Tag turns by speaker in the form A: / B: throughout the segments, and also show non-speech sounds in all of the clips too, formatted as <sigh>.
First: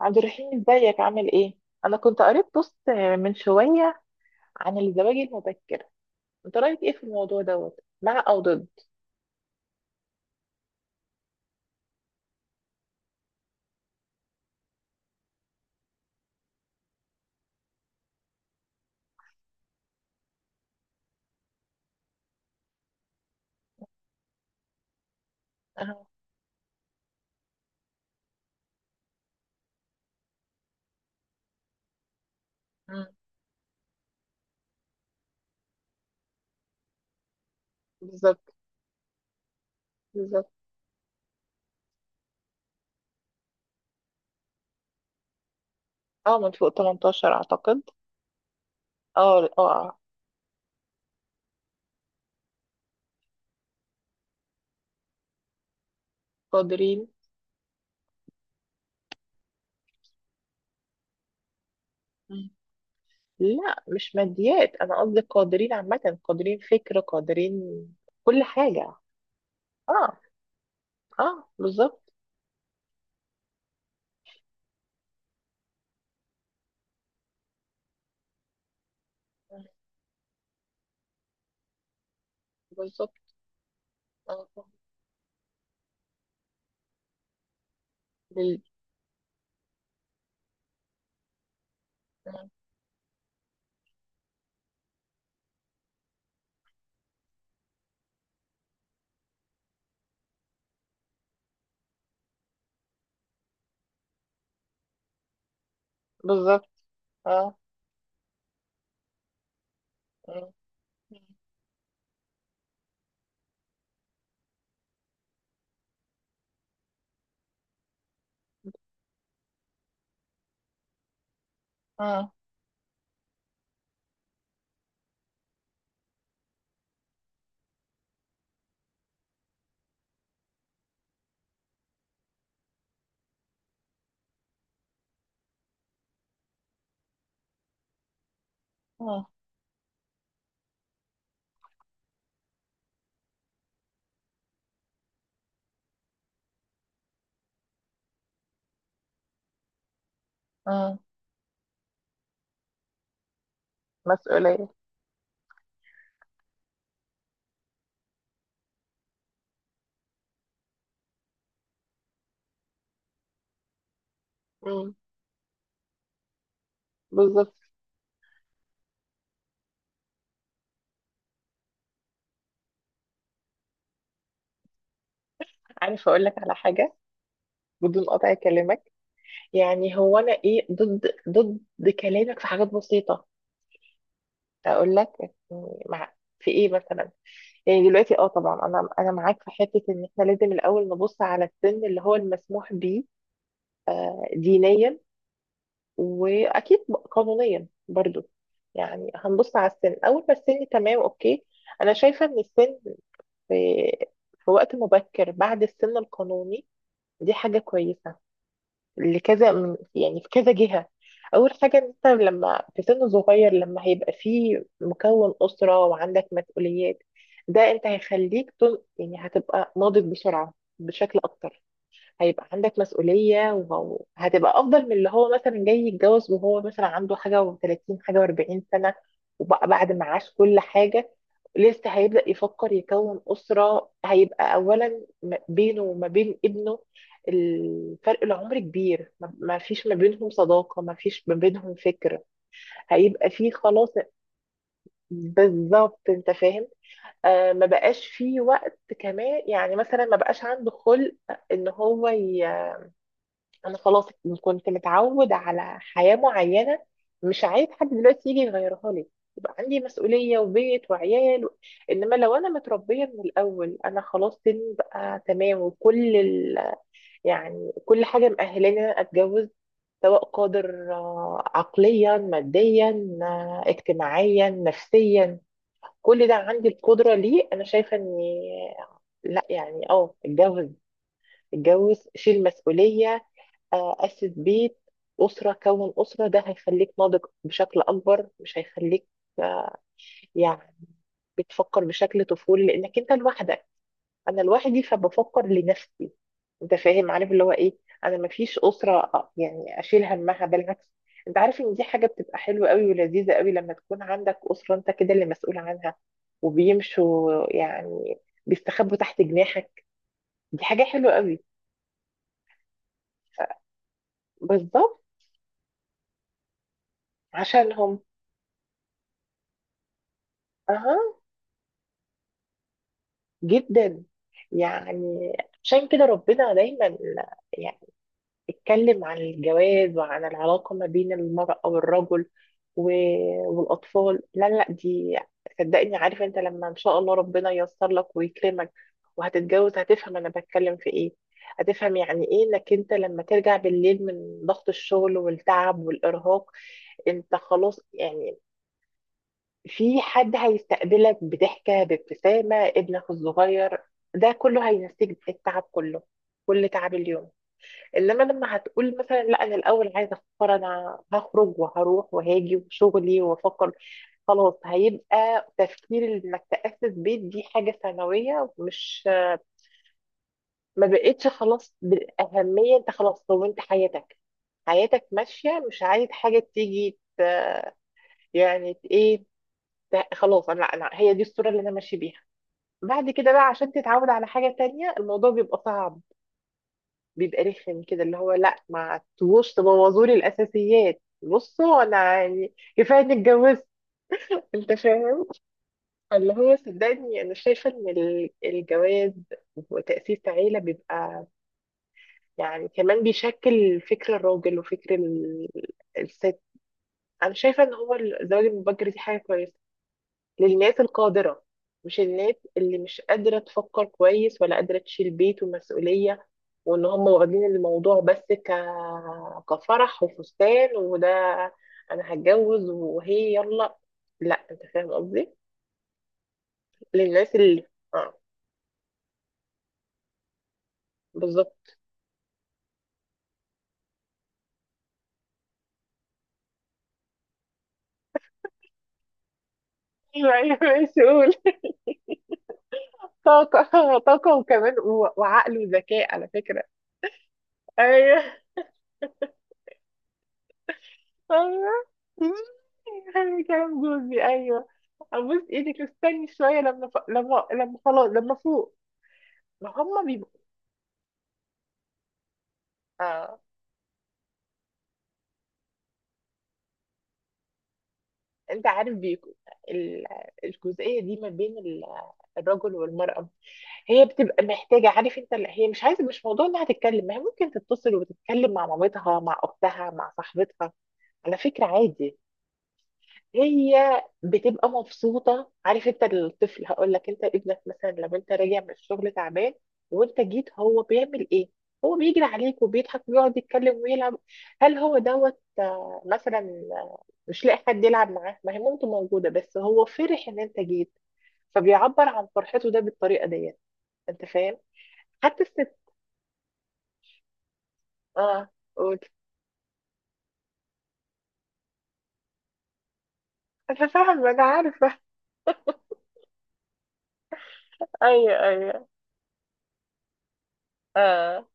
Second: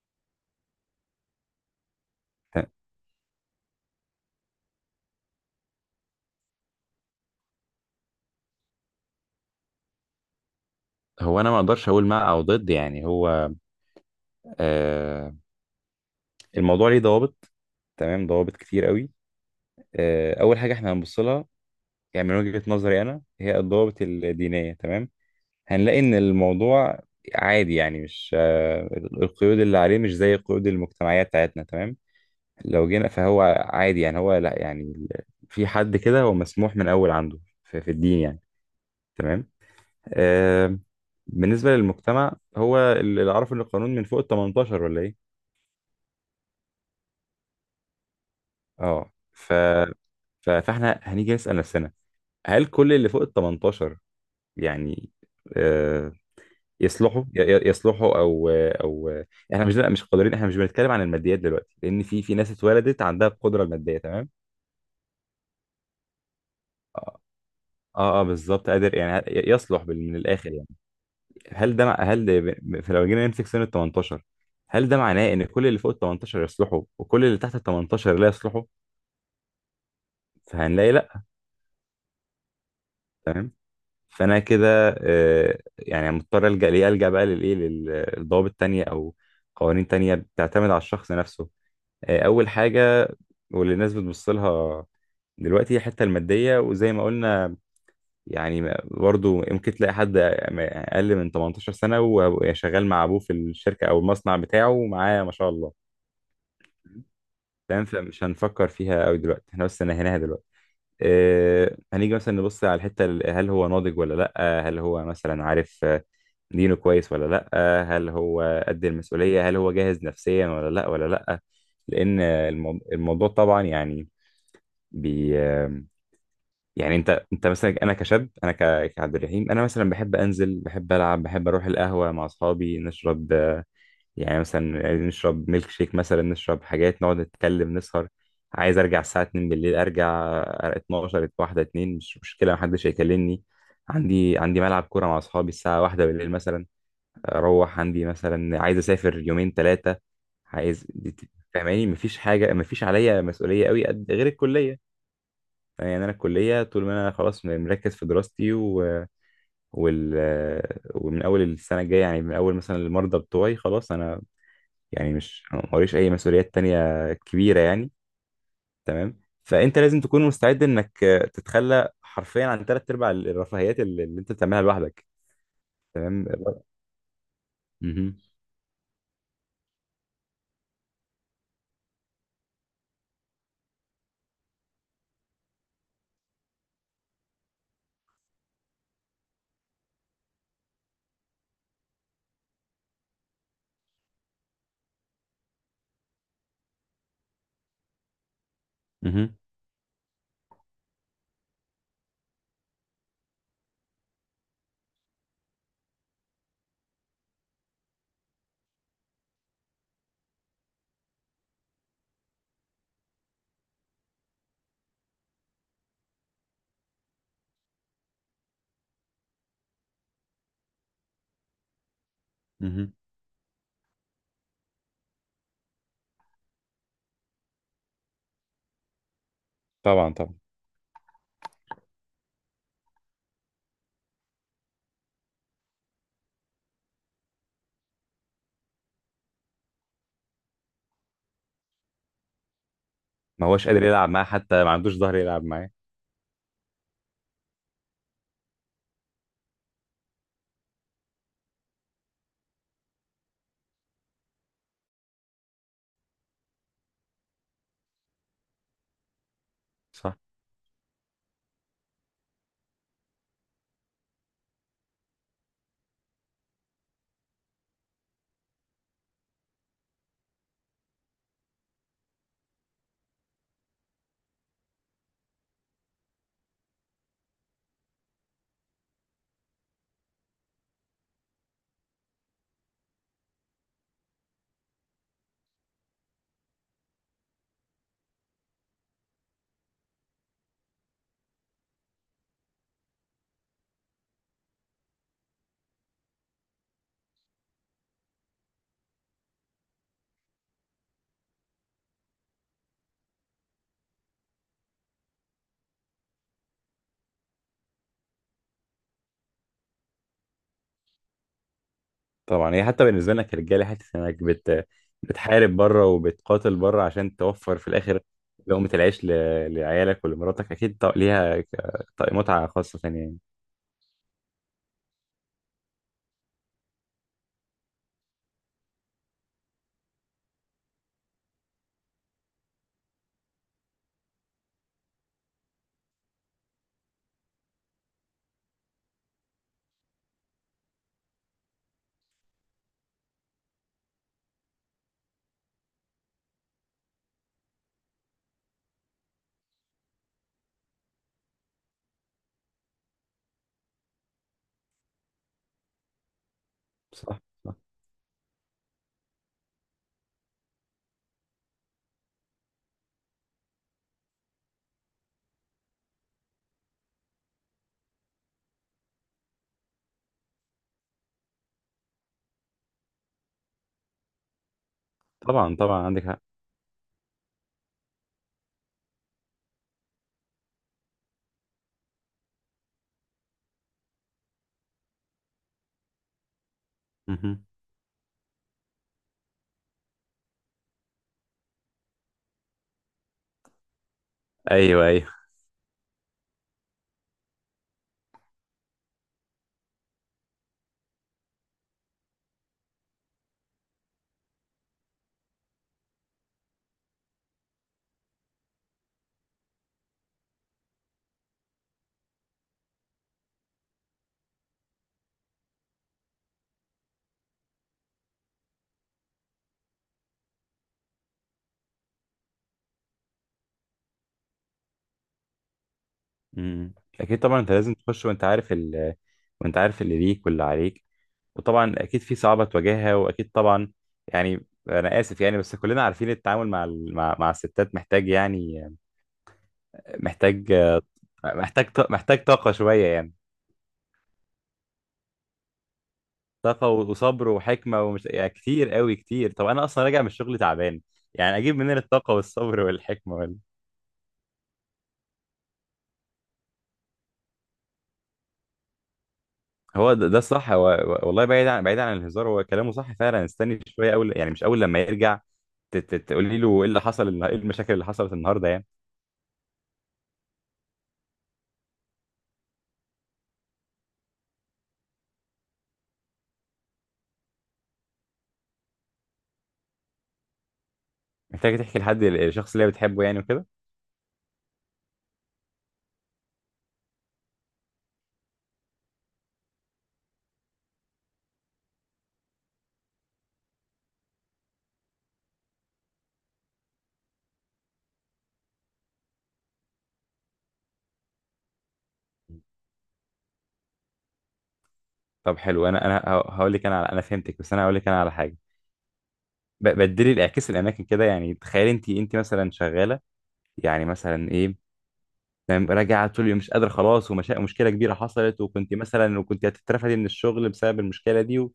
A: عبد الرحيم، ازيك؟ عامل ايه؟ انا كنت قريت بوست من شوية عن الزواج المبكر. انت رأيك ايه في الموضوع دوت؟ مع او ضد؟
B: هو انا ما اقدرش اقول مع او ضد، يعني هو آه الموضوع ليه ضوابط، تمام، ضوابط كتير قوي. اول حاجه احنا هنبص لها، يعني من وجهه نظري انا، هي الضوابط الدينيه. تمام،
A: اه.
B: هنلاقي ان الموضوع عادي، يعني مش، القيود اللي عليه مش زي قيود المجتمعيه بتاعتنا. تمام، لو
A: مم.
B: جينا فهو عادي يعني، هو لا، يعني في حد كده هو مسموح من اول عنده في الدين يعني.
A: بالظبط.
B: تمام.
A: بالظبط.
B: آه بالنسبه للمجتمع، هو اللي عارف ان القانون من فوق ال 18 ولا ايه.
A: اه، من فوق 18 اعتقد.
B: اه،
A: اه اه.
B: فاحنا هنيجي نسأل نفسنا، هل كل اللي فوق ال 18 يعني آه
A: قادرين.
B: يصلحوا، يصلحوا او؟ احنا مش، لا مش قادرين، احنا مش بنتكلم عن الماديات دلوقتي، لان في
A: مم.
B: ناس اتولدت عندها القدرة
A: لا،
B: المادية.
A: مش
B: تمام.
A: ماديات، انا قصدي قادرين عامة، قادرين فكر،
B: اه،
A: قادرين
B: اه، آه،
A: كل
B: بالظبط،
A: حاجة.
B: قادر يعني يصلح، من
A: اه
B: الاخر يعني.
A: اه،
B: هل ده مع...
A: بالظبط.
B: هل ده ب- فلو جينا نمسك سن ال 18، هل ده معناه ان كل اللي فوق ال 18 يصلحوا، وكل اللي تحت ال 18 لا يصلحوا؟
A: مم.
B: فهنلاقي لا.
A: بالظبط.
B: تمام، فانا
A: اه.
B: كده يعني مضطر الجا ليه، الجا بقى للايه، للضوابط
A: بال-.
B: تانية او قوانين تانية بتعتمد على الشخص نفسه. اول
A: مم.
B: حاجه واللي الناس بتبص لها دلوقتي هي الحته الماديه، وزي ما قلنا يعني، برضو يمكن تلاقي حد اقل من 18 سنه وشغال مع ابوه في الشركه او المصنع بتاعه، ومعاه ما شاء الله.
A: بالظبط. اه.
B: تمام، فمش هنفكر فيها قوي دلوقتي، احنا بس نهيناها دلوقتي.
A: مم.
B: هنيجي مثلا نبص على الحتة، هل هو ناضج ولا لأ، هل هو مثلا عارف دينه كويس ولا لأ، هل هو قد المسؤولية، هل هو جاهز نفسيا ولا لأ ولا لأ. لأن
A: اه
B: الموضوع طبعا يعني، بي آه، يعني انت مثلا، انا كشاب، انا كعبد الرحيم، انا مثلا بحب انزل، بحب العب، بحب اروح القهوه مع اصحابي، نشرب يعني، مثلا عايزين نشرب ميلك شيك مثلا، نشرب حاجات، نقعد نتكلم، نسهر. عايز ارجع الساعة
A: اه
B: 2 بالليل ارجع، 12، واحدة، 2، مش مشكلة، محدش هيكلمني. عندي ملعب كورة مع اصحابي الساعة واحدة بالليل مثلا اروح، عندي مثلا عايز اسافر يومين ثلاثة، عايز.
A: اه.
B: فاهماني، مفيش حاجة، مفيش عليا مسؤولية قوي قد غير
A: مسؤولية.
B: الكلية، يعني انا الكلية طول ما انا خلاص مركز في دراستي وال... ومن اول السنة الجاية يعني، من اول مثلا المرضى بتوعي خلاص، انا يعني مش، موريش اي مسؤوليات تانية
A: بالظبط.
B: كبيرة يعني. تمام، فانت لازم تكون مستعد انك تتخلى حرفيا عن ثلاث ارباع الرفاهيات اللي انت بتعملها لوحدك.
A: عارف اقول
B: تمام.
A: لك على حاجه؟ بدون
B: مهم.
A: قطع كلامك، يعني هو انا ايه؟ ضد كلامك في حاجات بسيطه، اقول لك يعني، مع. في ايه مثلا؟ يعني دلوقتي اه، طبعا انا معاك في حته ان احنا لازم الاول نبص على السن اللي هو المسموح بيه دينيا، واكيد قانونيا برضو. يعني
B: مهم.
A: هنبص على السن، اول ما السن تمام اوكي. انا شايفه ان السن في في وقت مبكر بعد السن القانوني دي حاجه كويسه لكذا من، يعني في كذا جهة. أول حاجة إن أنت لما في سن صغير، لما هيبقى فيه مكون أسرة وعندك مسؤوليات، ده أنت هيخليك تن... يعني هتبقى ناضج بسرعة بشكل أكتر. هيبقى عندك
B: مهم.
A: مسؤولية، وهتبقى أفضل من اللي هو مثلا جاي يتجوز وهو مثلا عنده حاجة و30 حاجة و40 سنة وبعد ما
B: طبعا
A: عاش
B: طبعا،
A: كل حاجة. لسه هيبدأ يفكر يكون أسرة، هيبقى أولا م- بينه وما بين ابنه الفرق العمر كبير، ما فيش ما بينهم صداقة، ما فيش ما بينهم فكر. هيبقى
B: ما
A: فيه
B: هوش قادر
A: خلاص.
B: يلعب معاه، حتى ما عندوش ظهر يلعب معاه.
A: بالظبط، انت فاهم. آه، ما بقاش فيه وقت كمان، يعني مثلا ما بقاش عنده خلق ان هو ي... انا خلاص كنت متعود على حياة معينة، مش عايز حد دلوقتي يجي يغيرها لي، يبقى عندي
B: صح.
A: مسؤولية وبيت وعيال و... انما لو انا متربية من الاول، انا خلاص سني بقى تمام وكل ال... يعني كل حاجة مأهلاني إن أنا اتجوز، سواء قادر عقليا ماديا، اجتماعيا نفسيا، كل ده عندي القدرة ليه. انا شايفة اني لا، يعني اه اتجوز، اتجوز شيل مسؤولية، اسس بيت، اسره، كون اسره، ده هيخليك ناضج بشكل اكبر، مش هيخليك آه، يعني بتفكر بشكل طفولي لانك انت لوحدك. انا لوحدي فبفكر لنفسي، انت فاهم؟ عارف اللي هو ايه؟ انا مفيش اسره يعني اشيل همها. بالعكس، انت عارف ان دي حاجه بتبقى حلوه قوي ولذيذه قوي لما تكون عندك اسره انت كده اللي مسؤول عنها، وبيمشوا يعني، بيستخبوا تحت جناحك. دي حاجه حلوه قوي.
B: طبعا، هي حتى بالنسبة لنا كرجالة، حتة انك
A: بالظبط،
B: بتحارب بره وبتقاتل بره عشان توفر في
A: عشانهم.
B: الاخر لقمة العيش، لعيالك ولمراتك، اكيد
A: اها،
B: ليها متعة خاصة ثانية يعني.
A: جدا يعني. عشان كده ربنا دايما يعني اتكلم عن الجواز وعن العلاقة ما بين المرأة والرجل و- والأطفال. لا دي، صدقني، عارف انت لما ان شاء الله ربنا ييسر لك ويكرمك وهتتجوز، هتفهم انا بتكلم في ايه. هتفهم يعني ايه انك انت لما ترجع بالليل من ضغط الشغل والتعب والارهاق، انت خلاص يعني، في حد هيستقبلك بضحكة، بابتسامة ابنك الصغير، ده كله هينسيك التعب كله، كل تعب
B: صح.
A: اليوم.
B: صح.
A: انما لما هتقول مثلا لا، انا الاول عايزه افكر، انا هخرج وهروح وهاجي وشغلي وافكر، خلاص هيبقى تفكير انك تاسس بيت دي حاجه ثانويه، مش، ما بقتش خلاص بالاهميه. انت خلاص كونت حياتك، حياتك
B: طبعا
A: ماشيه، مش
B: طبعا عندك
A: عايز
B: حق.
A: حاجه تيجي ت-، يعني ت- ايه، ت- خلاص، انا هي دي الصوره اللي انا ماشي بيها. بعد كده بقى عشان تتعود على حاجة تانية، الموضوع بيبقى صعب، بيبقى
B: مهم.
A: رخم كده، اللي هو لا، ما تبوظ، تبوظولي الأساسيات. بصوا أنا يعني كفاية إني اتجوزت، أنت
B: ايوه ايوه.
A: فاهم؟ اللي هو صدقني، أنا شايفة إن ال- الجواز وتأسيس عيلة بيبقى، يعني كمان بيشكل فكر الراجل وفكر ال- الست. أنا شايفة إن هو الزواج المبكر دي حاجة كويسة للناس القادرة، مش الناس اللي مش قادرة تفكر كويس ولا قادرة تشيل بيت ومسؤولية، وان هم واخدين الموضوع بس ك... كفرح وفستان وده، انا هتجوز وهي يلا. لا، انت فاهم قصدي،
B: امم اكيد
A: للناس
B: طبعا انت
A: اللي،
B: لازم تخش
A: اه،
B: وانت عارف، وانت عارف اللي ليك واللي عليك، وطبعا
A: بالظبط.
B: اكيد في صعوبة تواجهها، واكيد طبعا يعني، انا اسف يعني، بس كلنا عارفين التعامل مع، مع الستات محتاج يعني،
A: ايوه
B: محتاج
A: ايوه مسؤول.
B: محتاج محتاج طاقة شوية يعني.
A: طاقة، طاقة وكمان و... وعقل وذكاء على فكرة.
B: طاقة وصبر وحكمة، ومش
A: ايوه
B: يعني كتير قوي كتير. طب انا اصلا راجع من الشغل تعبان، يعني اجيب
A: ايوه
B: منين الطاقة والصبر والحكمة؟
A: يعني كلام جوزي ايوه، ابوس ايدك استني شويه لما ف... لما خلاص لما فوق، ما
B: هو
A: هم
B: ده
A: بيبقوا.
B: الصح، والله بعيد عن، الهزار، هو كلامه صح فعلا،
A: آه.
B: استني شويه اول، يعني مش اول لما يرجع، تقولي له ايه اللي حصل، ايه المشاكل اللي حصلت النهارده
A: انت
B: يعني.
A: عارف بيكو، ال... الجزئيه دي ما بين ال... الرجل والمراه، هي بتبقى محتاجه، عارف انت ال-، هي مش عايزه، مش موضوع انها تتكلم، ما هي ممكن تتصل وتتكلم مع مامتها، مع اختها، مع صاحبتها، على
B: محتاج
A: فكره
B: تحكي لحد،
A: عادي.
B: الشخص اللي هي بتحبه يعني، وكده.
A: هي بتبقى مبسوطة. عارف انت الطفل، هقول لك، انت ابنك مثلا لما انت راجع من الشغل تعبان وانت جيت، هو بيعمل ايه؟ هو بيجري عليك وبيضحك ويقعد يتكلم ويلعب. هل هو دوت مثلا مش لاقي حد يلعب معاه؟ ما هي مامته موجودة، بس هو فرح ان انت جيت، فبيعبر عن فرحته ده بالطريقة ديت. انت فاهم؟
B: طب
A: حتى
B: حلو.
A: الست،
B: انا هقول لك انا على، انا فهمتك، بس انا هقول لك انا على حاجه.
A: اه قول.
B: بدلي الاعكاس الاماكن كده، يعني تخيل انت مثلا شغاله، يعني
A: انا فاهمة،
B: مثلا
A: انا
B: ايه،
A: عارفة.
B: يعني راجع طول اليوم، مش قادر خلاص، ومشكلة كبيرة
A: ايوه
B: حصلت، وكنت
A: ايوه
B: مثلا، وكنت هتترفدي من الشغل بسبب المشكلة دي،
A: اه.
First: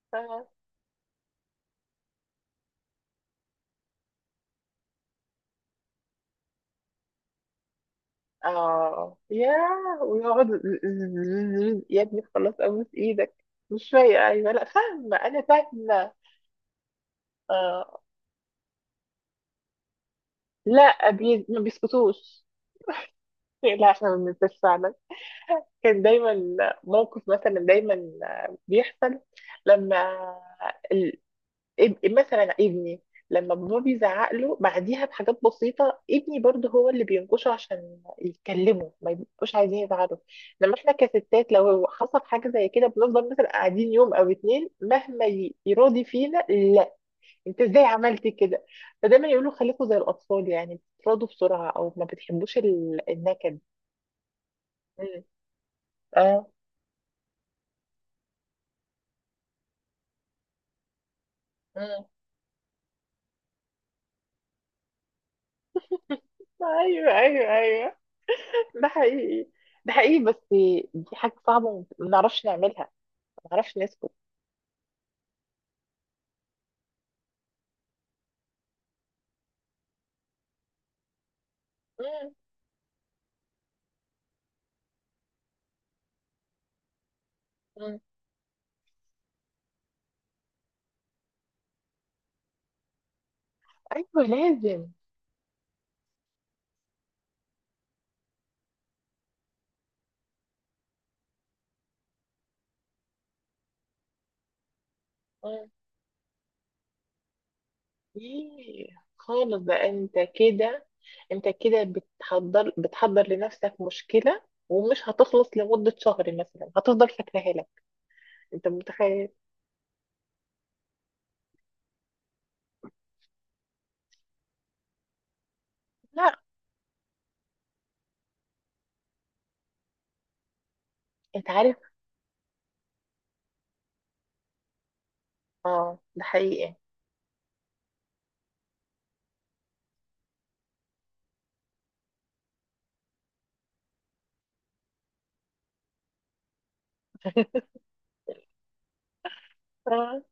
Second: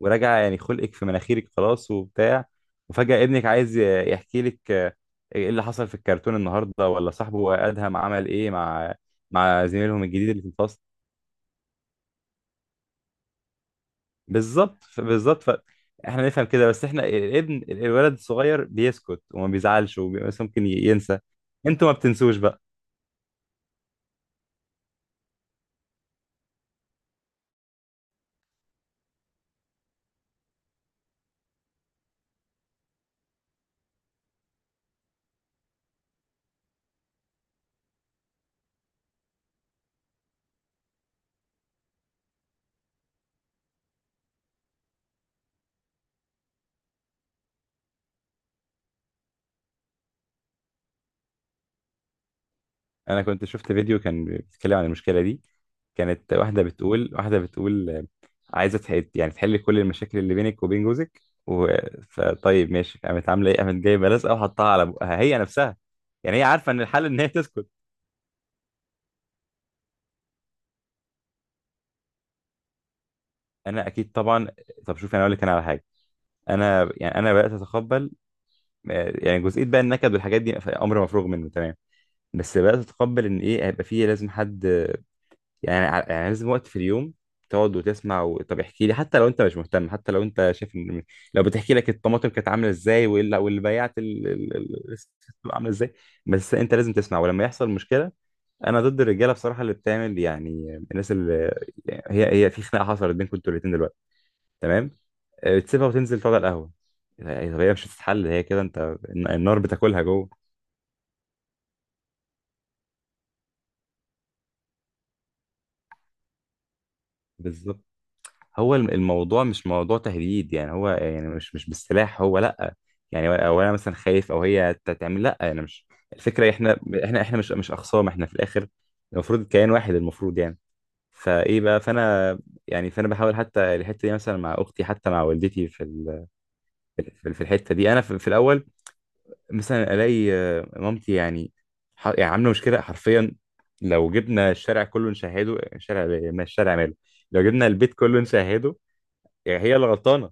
B: وراجع
A: اه.
B: يعني خلقك في مناخيرك خلاص وبتاع، وفجأة ابنك عايز يحكي لك ايه اللي حصل في الكرتون النهارده، ولا صاحبه ادهم عمل ايه مع،
A: اه، ياه
B: زميلهم الجديد اللي
A: ويقعد.
B: في الفصل.
A: <laughs> يا ابني خلاص ابوس ايدك، مش شويه، ايوه لا
B: بالظبط. ف-
A: فاهمه، انا
B: بالظبط ف
A: فاهمه.
B: احنا نفهم كده، بس احنا، الابن
A: آه.
B: الولد الصغير بيسكت، وما بيزعلش، بس ممكن
A: لا
B: ينسى،
A: بي...، ما
B: انتوا ما بتنسوش
A: بيسكتوش.
B: بقى.
A: لا، احنا ما بننساش فعلا، كان دايما موقف مثلا دايما بيحصل، لما إب- مثلا ابني لما بابا بيزعق له بعديها بحاجات بسيطة، ابني برضه هو اللي بينكشه عشان يتكلموا ما يبقوش عايزين يزعلوا. لما احنا كستات لو حصل حاجة زي كده، بنفضل مثلا قاعدين يوم او اتنين مهما ي- يراضي فينا لا، انت ازاي عملتي كده. فدايما يقولوا خليكوا زي الاطفال، يعني بتراضوا بسرعة، او ما بتحبوش ال-
B: انا كنت
A: النكد.
B: شفت فيديو كان بيتكلم عن المشكله
A: مم.
B: دي، كانت
A: اه.
B: واحده بتقول، عايزه تحل، يعني تحل كل المشاكل اللي بينك وبين جوزك، و...
A: مم.
B: فطيب ماشي، قامت عامله ايه، قامت جايبه لزقه وحطها على بقها هي نفسها، يعني هي عارفه ان الحل
A: ايوه
B: ان هي
A: ايوه
B: تسكت.
A: ايوه ده حقيقي، ده حقيقي، بس دي حاجة صعبة وما نعرفش نعملها، معرفش
B: انا
A: نسكت.
B: اكيد طبعا. طب شوف، انا اقول لك انا على حاجه، انا يعني انا بدات اتقبل يعني جزئيه بقى، النكد والحاجات دي امر مفروغ منه تمام،
A: مم.
B: بس بدات اتقبل ان ايه، هيبقى فيه لازم حد، يعني يعني لازم وقت في اليوم تقعد
A: مم.
B: وتسمع، طب احكي لي، حتى لو انت مش مهتم، حتى لو انت شايف ان، لو بتحكي لك الطماطم كانت عامله ازاي، واللي بيعت
A: ايوه، لازم.
B: الست عامله ازاي، بس انت لازم تسمع. ولما يحصل مشكله، انا ضد الرجاله بصراحه اللي بتعمل يعني، الناس اللي، يعني هي في خناقه حصلت بينكم انتوا الاثنين دلوقتي، تمام،
A: مم.
B: تسيبها وتنزل تقعد على القهوه، يعني طب هي مش هتتحل، هي كده
A: ايه،
B: انت النار
A: خالص، ده
B: بتاكلها
A: انت
B: جوه.
A: كده، انت كده بتحضر، لنفسك مشكلة ومش هتخلص لمدة شهر مثلا، هتفضل فاكراها لك.
B: بالظبط.
A: انت
B: هو
A: متخيل؟
B: الموضوع مش موضوع تهديد يعني، هو يعني مش بالسلاح، هو لا، يعني او انا مثلا خايف، او هي تعمل، لا انا مش،
A: لا.
B: الفكره احنا، مش، اخصام، احنا في الاخر المفروض كيان واحد المفروض يعني.
A: انت
B: فايه
A: عارف.
B: بقى فانا، يعني فانا بحاول، حتى الحته دي مثلا مع اختي، حتى مع والدتي في
A: اه، ده حقيقي.
B: في الحته دي، انا في الاول مثلا الاقي مامتي يعني يعني عامله مشكله حرفيا، لو جبنا الشارع كله نشهده، الشارع، ما الشارع ماله، لو جبنا
A: <laughs>
B: البيت كله نشهده، يعني هي اللي
A: اه.
B: غلطانه.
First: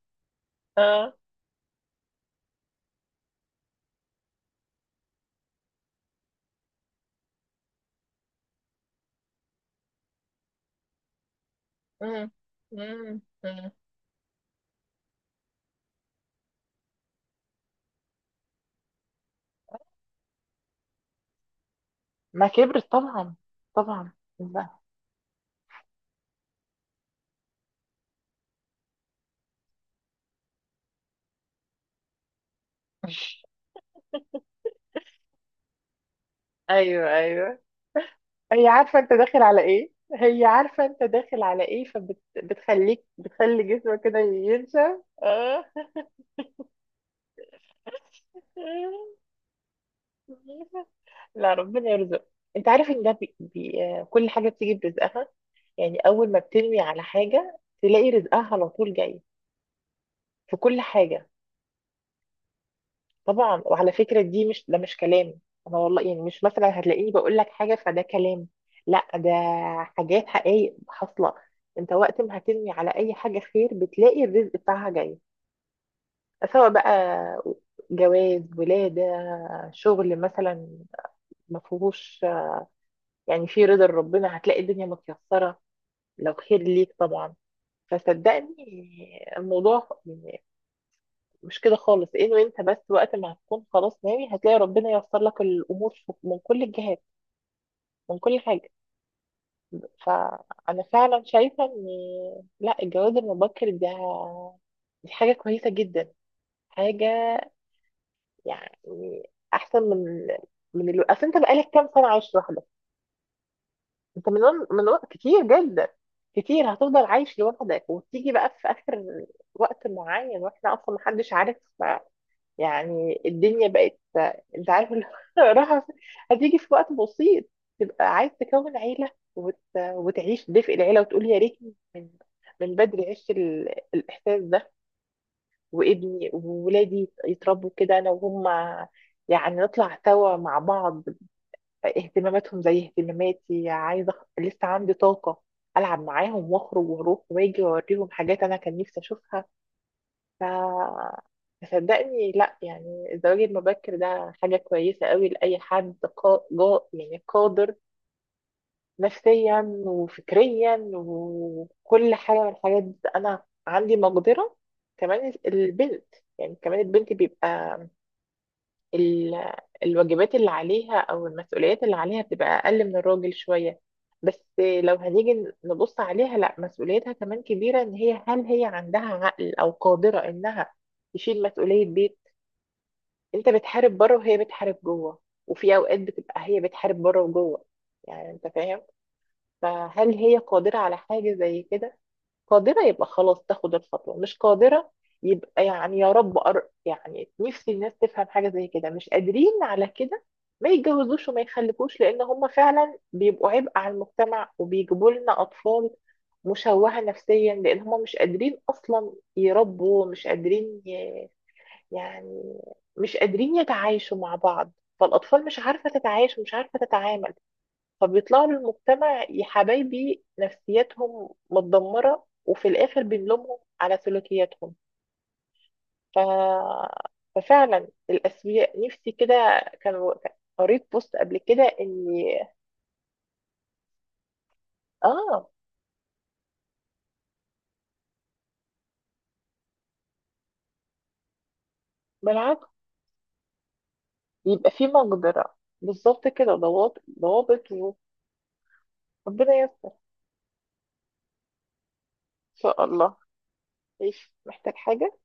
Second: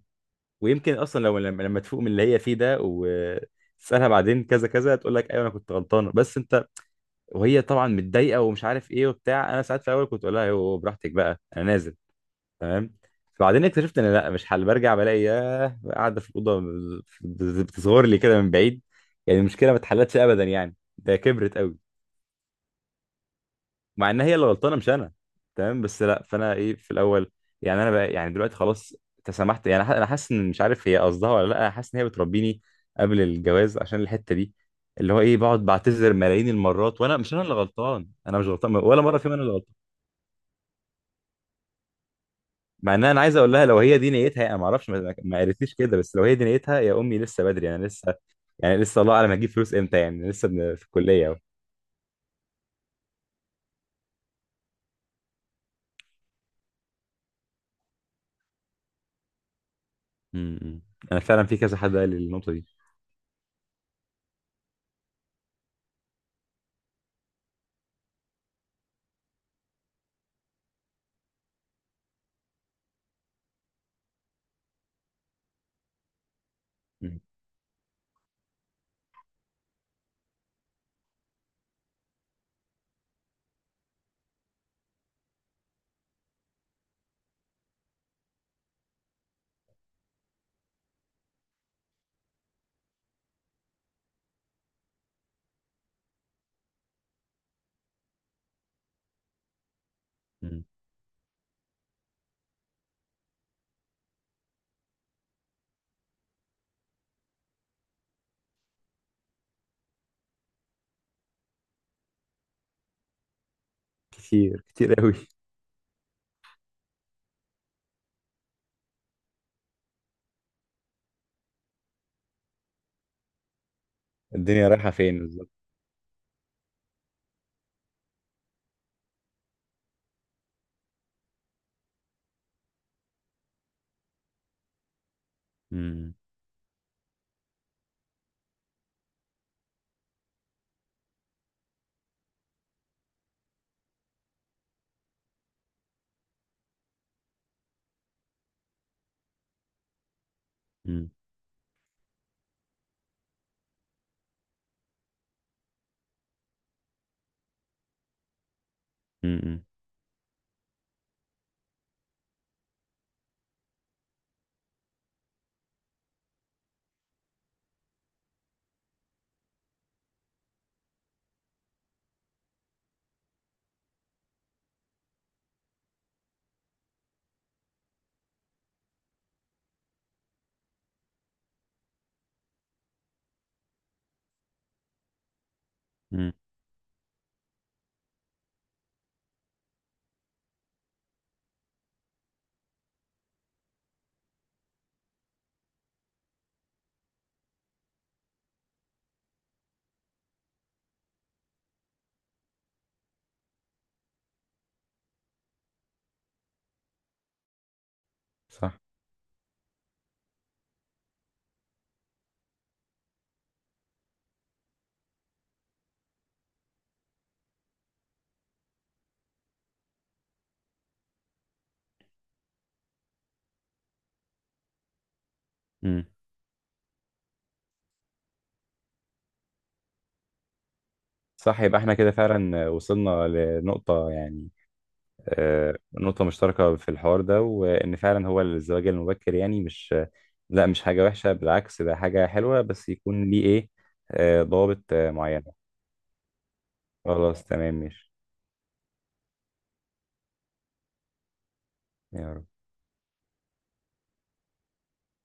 B: ويمكن
A: اه.
B: اصلا لو لما، تفوق من اللي هي فيه ده وتسالها بعدين كذا كذا، تقول لك ايوه انا كنت غلطانه بس انت، وهي طبعا متضايقه ومش عارف ايه وبتاع، انا ساعات في الاول كنت اقول لها ايوه براحتك بقى انا نازل.
A: مم.
B: تمام.
A: مم.
B: بعدين
A: مم.
B: اكتشفت ان لا مش حل، برجع بلاقي ياه قاعده في الاوضه بتصغر لي كده من بعيد، يعني المشكله ما اتحلتش ابدا، يعني ده كبرت قوي،
A: ما كبرت طبعا،
B: مع
A: طبعا.
B: ان هي اللي غلطانه
A: لا.
B: مش انا. تمام، بس لا، فانا ايه في الاول، يعني انا بقى، يعني دلوقتي خلاص تسامحت، يعني انا حاسس ان، مش عارف هي قصدها ولا لا، انا حاسس ان هي بتربيني قبل الجواز عشان الحته دي، اللي هو ايه، بقعد بعتذر ملايين المرات،
A: ايوه
B: وانا مش انا اللي
A: ايوه
B: غلطان، انا مش
A: هي
B: غلطان
A: عارفة
B: ولا
A: انت
B: مره فيهم
A: داخل
B: انا اللي
A: على
B: غلطان.
A: ايه، هي عارفة انت داخل على ايه،
B: مع ان
A: فبتخليك،
B: انا عايز اقول
A: بتخلي
B: لها لو هي
A: جسمك
B: دي
A: كده
B: نيتها، انا ما اعرفش،
A: ينشف.
B: ما
A: <laughs>
B: ما
A: آه.
B: قالتليش كده، بس لو هي دي نيتها يا امي، لسه بدري، انا لسه يعني لسه، الله اعلم هجيب فلوس امتى، يعني لسه في الكليه أهو.
A: لا، ربنا يرزق. انت عارف ان ده بي... بي... كل حاجة بتيجي برزقها، يعني اول ما بترمي على حاجة تلاقي رزقها على طول جاي،
B: م.
A: في كل
B: م. انا
A: حاجة.
B: فعلا في كذا حد قال لي النقطه دي.
A: طبعا، وعلى فكرة دي مش، ده مش كلام، انا والله يعني مش مثلا هتلاقيني بقول لك حاجة فده كلام، لا ده حاجات حقايق حاصلة. انت وقت ما هترمي على اي حاجة خير بتلاقي الرزق بتاعها جاي، سواء بقى
B: م.
A: جواز، ولادة، شغل مثلا، ما فيهوش، يعني في رضا ربنا هتلاقي الدنيا متيسرة، لو خير ليك طبعا. فصدقني الموضوع مش كده خالص، انه انت بس وقت ما هتكون خلاص ناوي هتلاقي ربنا ييسر لك الامور في- من كل الجهات، من كل حاجه.
B: م.
A: فانا فعلا شايفه ان لا، الجواز المبكر ده دي حاجه كويسه جدا، حاجه يعني احسن من من الو... اصل انت بقالك كام سنه عايش لوحدك، انت من
B: كتير
A: وقت-، من
B: كتير
A: وقت
B: قوي.
A: كتير جدا، كتير هتفضل عايش لوحدك وتيجي بقى في اخر وقت معين، واحنا اصلا محدش عارف يعني الدنيا بقت،
B: الدنيا
A: انت
B: رايحة
A: عارف اللي
B: فين بالظبط؟
A: راح. <laughs> هتيجي في وقت بسيط تبقى عايز تكون عيلة، وت...، وتعيش دفء العيلة، وتقول يا ريتني من من بدري عشت ال... الإحساس ده،
B: مم.
A: وابني وولادي يتربوا كده أنا وهم، يعني نطلع سوا مع بعض، اهتماماتهم زي اهتماماتي، عايزه أخ-، لسه عندي طاقه العب معاهم، واخرج واروح واجي واوريهم حاجات انا كان نفسي اشوفها. ف،
B: مم.
A: صدقني لا، يعني الزواج المبكر ده حاجه كويسه قوي لاي حد قا... جا... يعني قادر نفسيا
B: مم.
A: وفكريا وكل حاجه من الحاجات دي. انا عندي مقدره. كمان البنت، يعني كمان البنت بيبقى ال- الواجبات اللي عليها او المسؤوليات اللي عليها بتبقى اقل من الراجل شوية، بس لو هنيجي نبص عليها لا، مسؤوليتها كمان كبيرة. ان هي، هل هي عندها عقل او قادرة انها تشيل مسؤولية بيت؟ انت بتحارب بره وهي بتحارب جوه، وفي اوقات
B: مم.
A: بتبقى هي بتحارب بره وجوه، يعني انت فاهم. فهل هي قادرة على حاجة زي كده؟ قادرة يبقى خلاص تاخد الخطوة، مش قادرة يبقى، يعني يا رب أر...، يعني نفسي الناس تفهم حاجة زي كده، مش قادرين على كده ما يتجوزوش وما يخلفوش، لأن هم فعلا بيبقوا عبء على المجتمع، وبيجيبوا لنا أطفال مشوهة نفسيا لأن هم مش قادرين
B: صح.
A: أصلا يربوا، مش قادرين ي... يعني مش قادرين يتعايشوا مع بعض، فالأطفال مش عارفة تتعايش ومش عارفة تتعامل، فبيطلعوا للمجتمع يا حبايبي نفسياتهم متدمرة، وفي الآخر بنلومهم على سلوكياتهم.
B: مم.
A: ف... ففعلا الأسوياء، نفسي كده كان، قريت بوست قبل
B: صح،
A: كده
B: يبقى احنا
A: إن،
B: كده فعلا وصلنا لنقطة يعني
A: آه،
B: نقطة مشتركة في الحوار ده، وإن فعلا هو الزواج المبكر يعني مش، لا مش حاجة وحشة، بالعكس ده حاجة حلوة،
A: بالعكس،
B: بس يكون ليه إيه،
A: يبقى
B: ضوابط
A: في مقدرة،
B: معينة.
A: بالظبط كده، ضوابط،
B: خلاص،
A: ضوابط،
B: تمام ماشي.
A: وربنا يستر،
B: يا رب.
A: إن شاء الله. إيش، محتاج حاجة؟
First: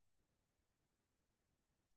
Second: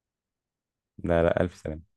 B: لا لا، ألف سلامة.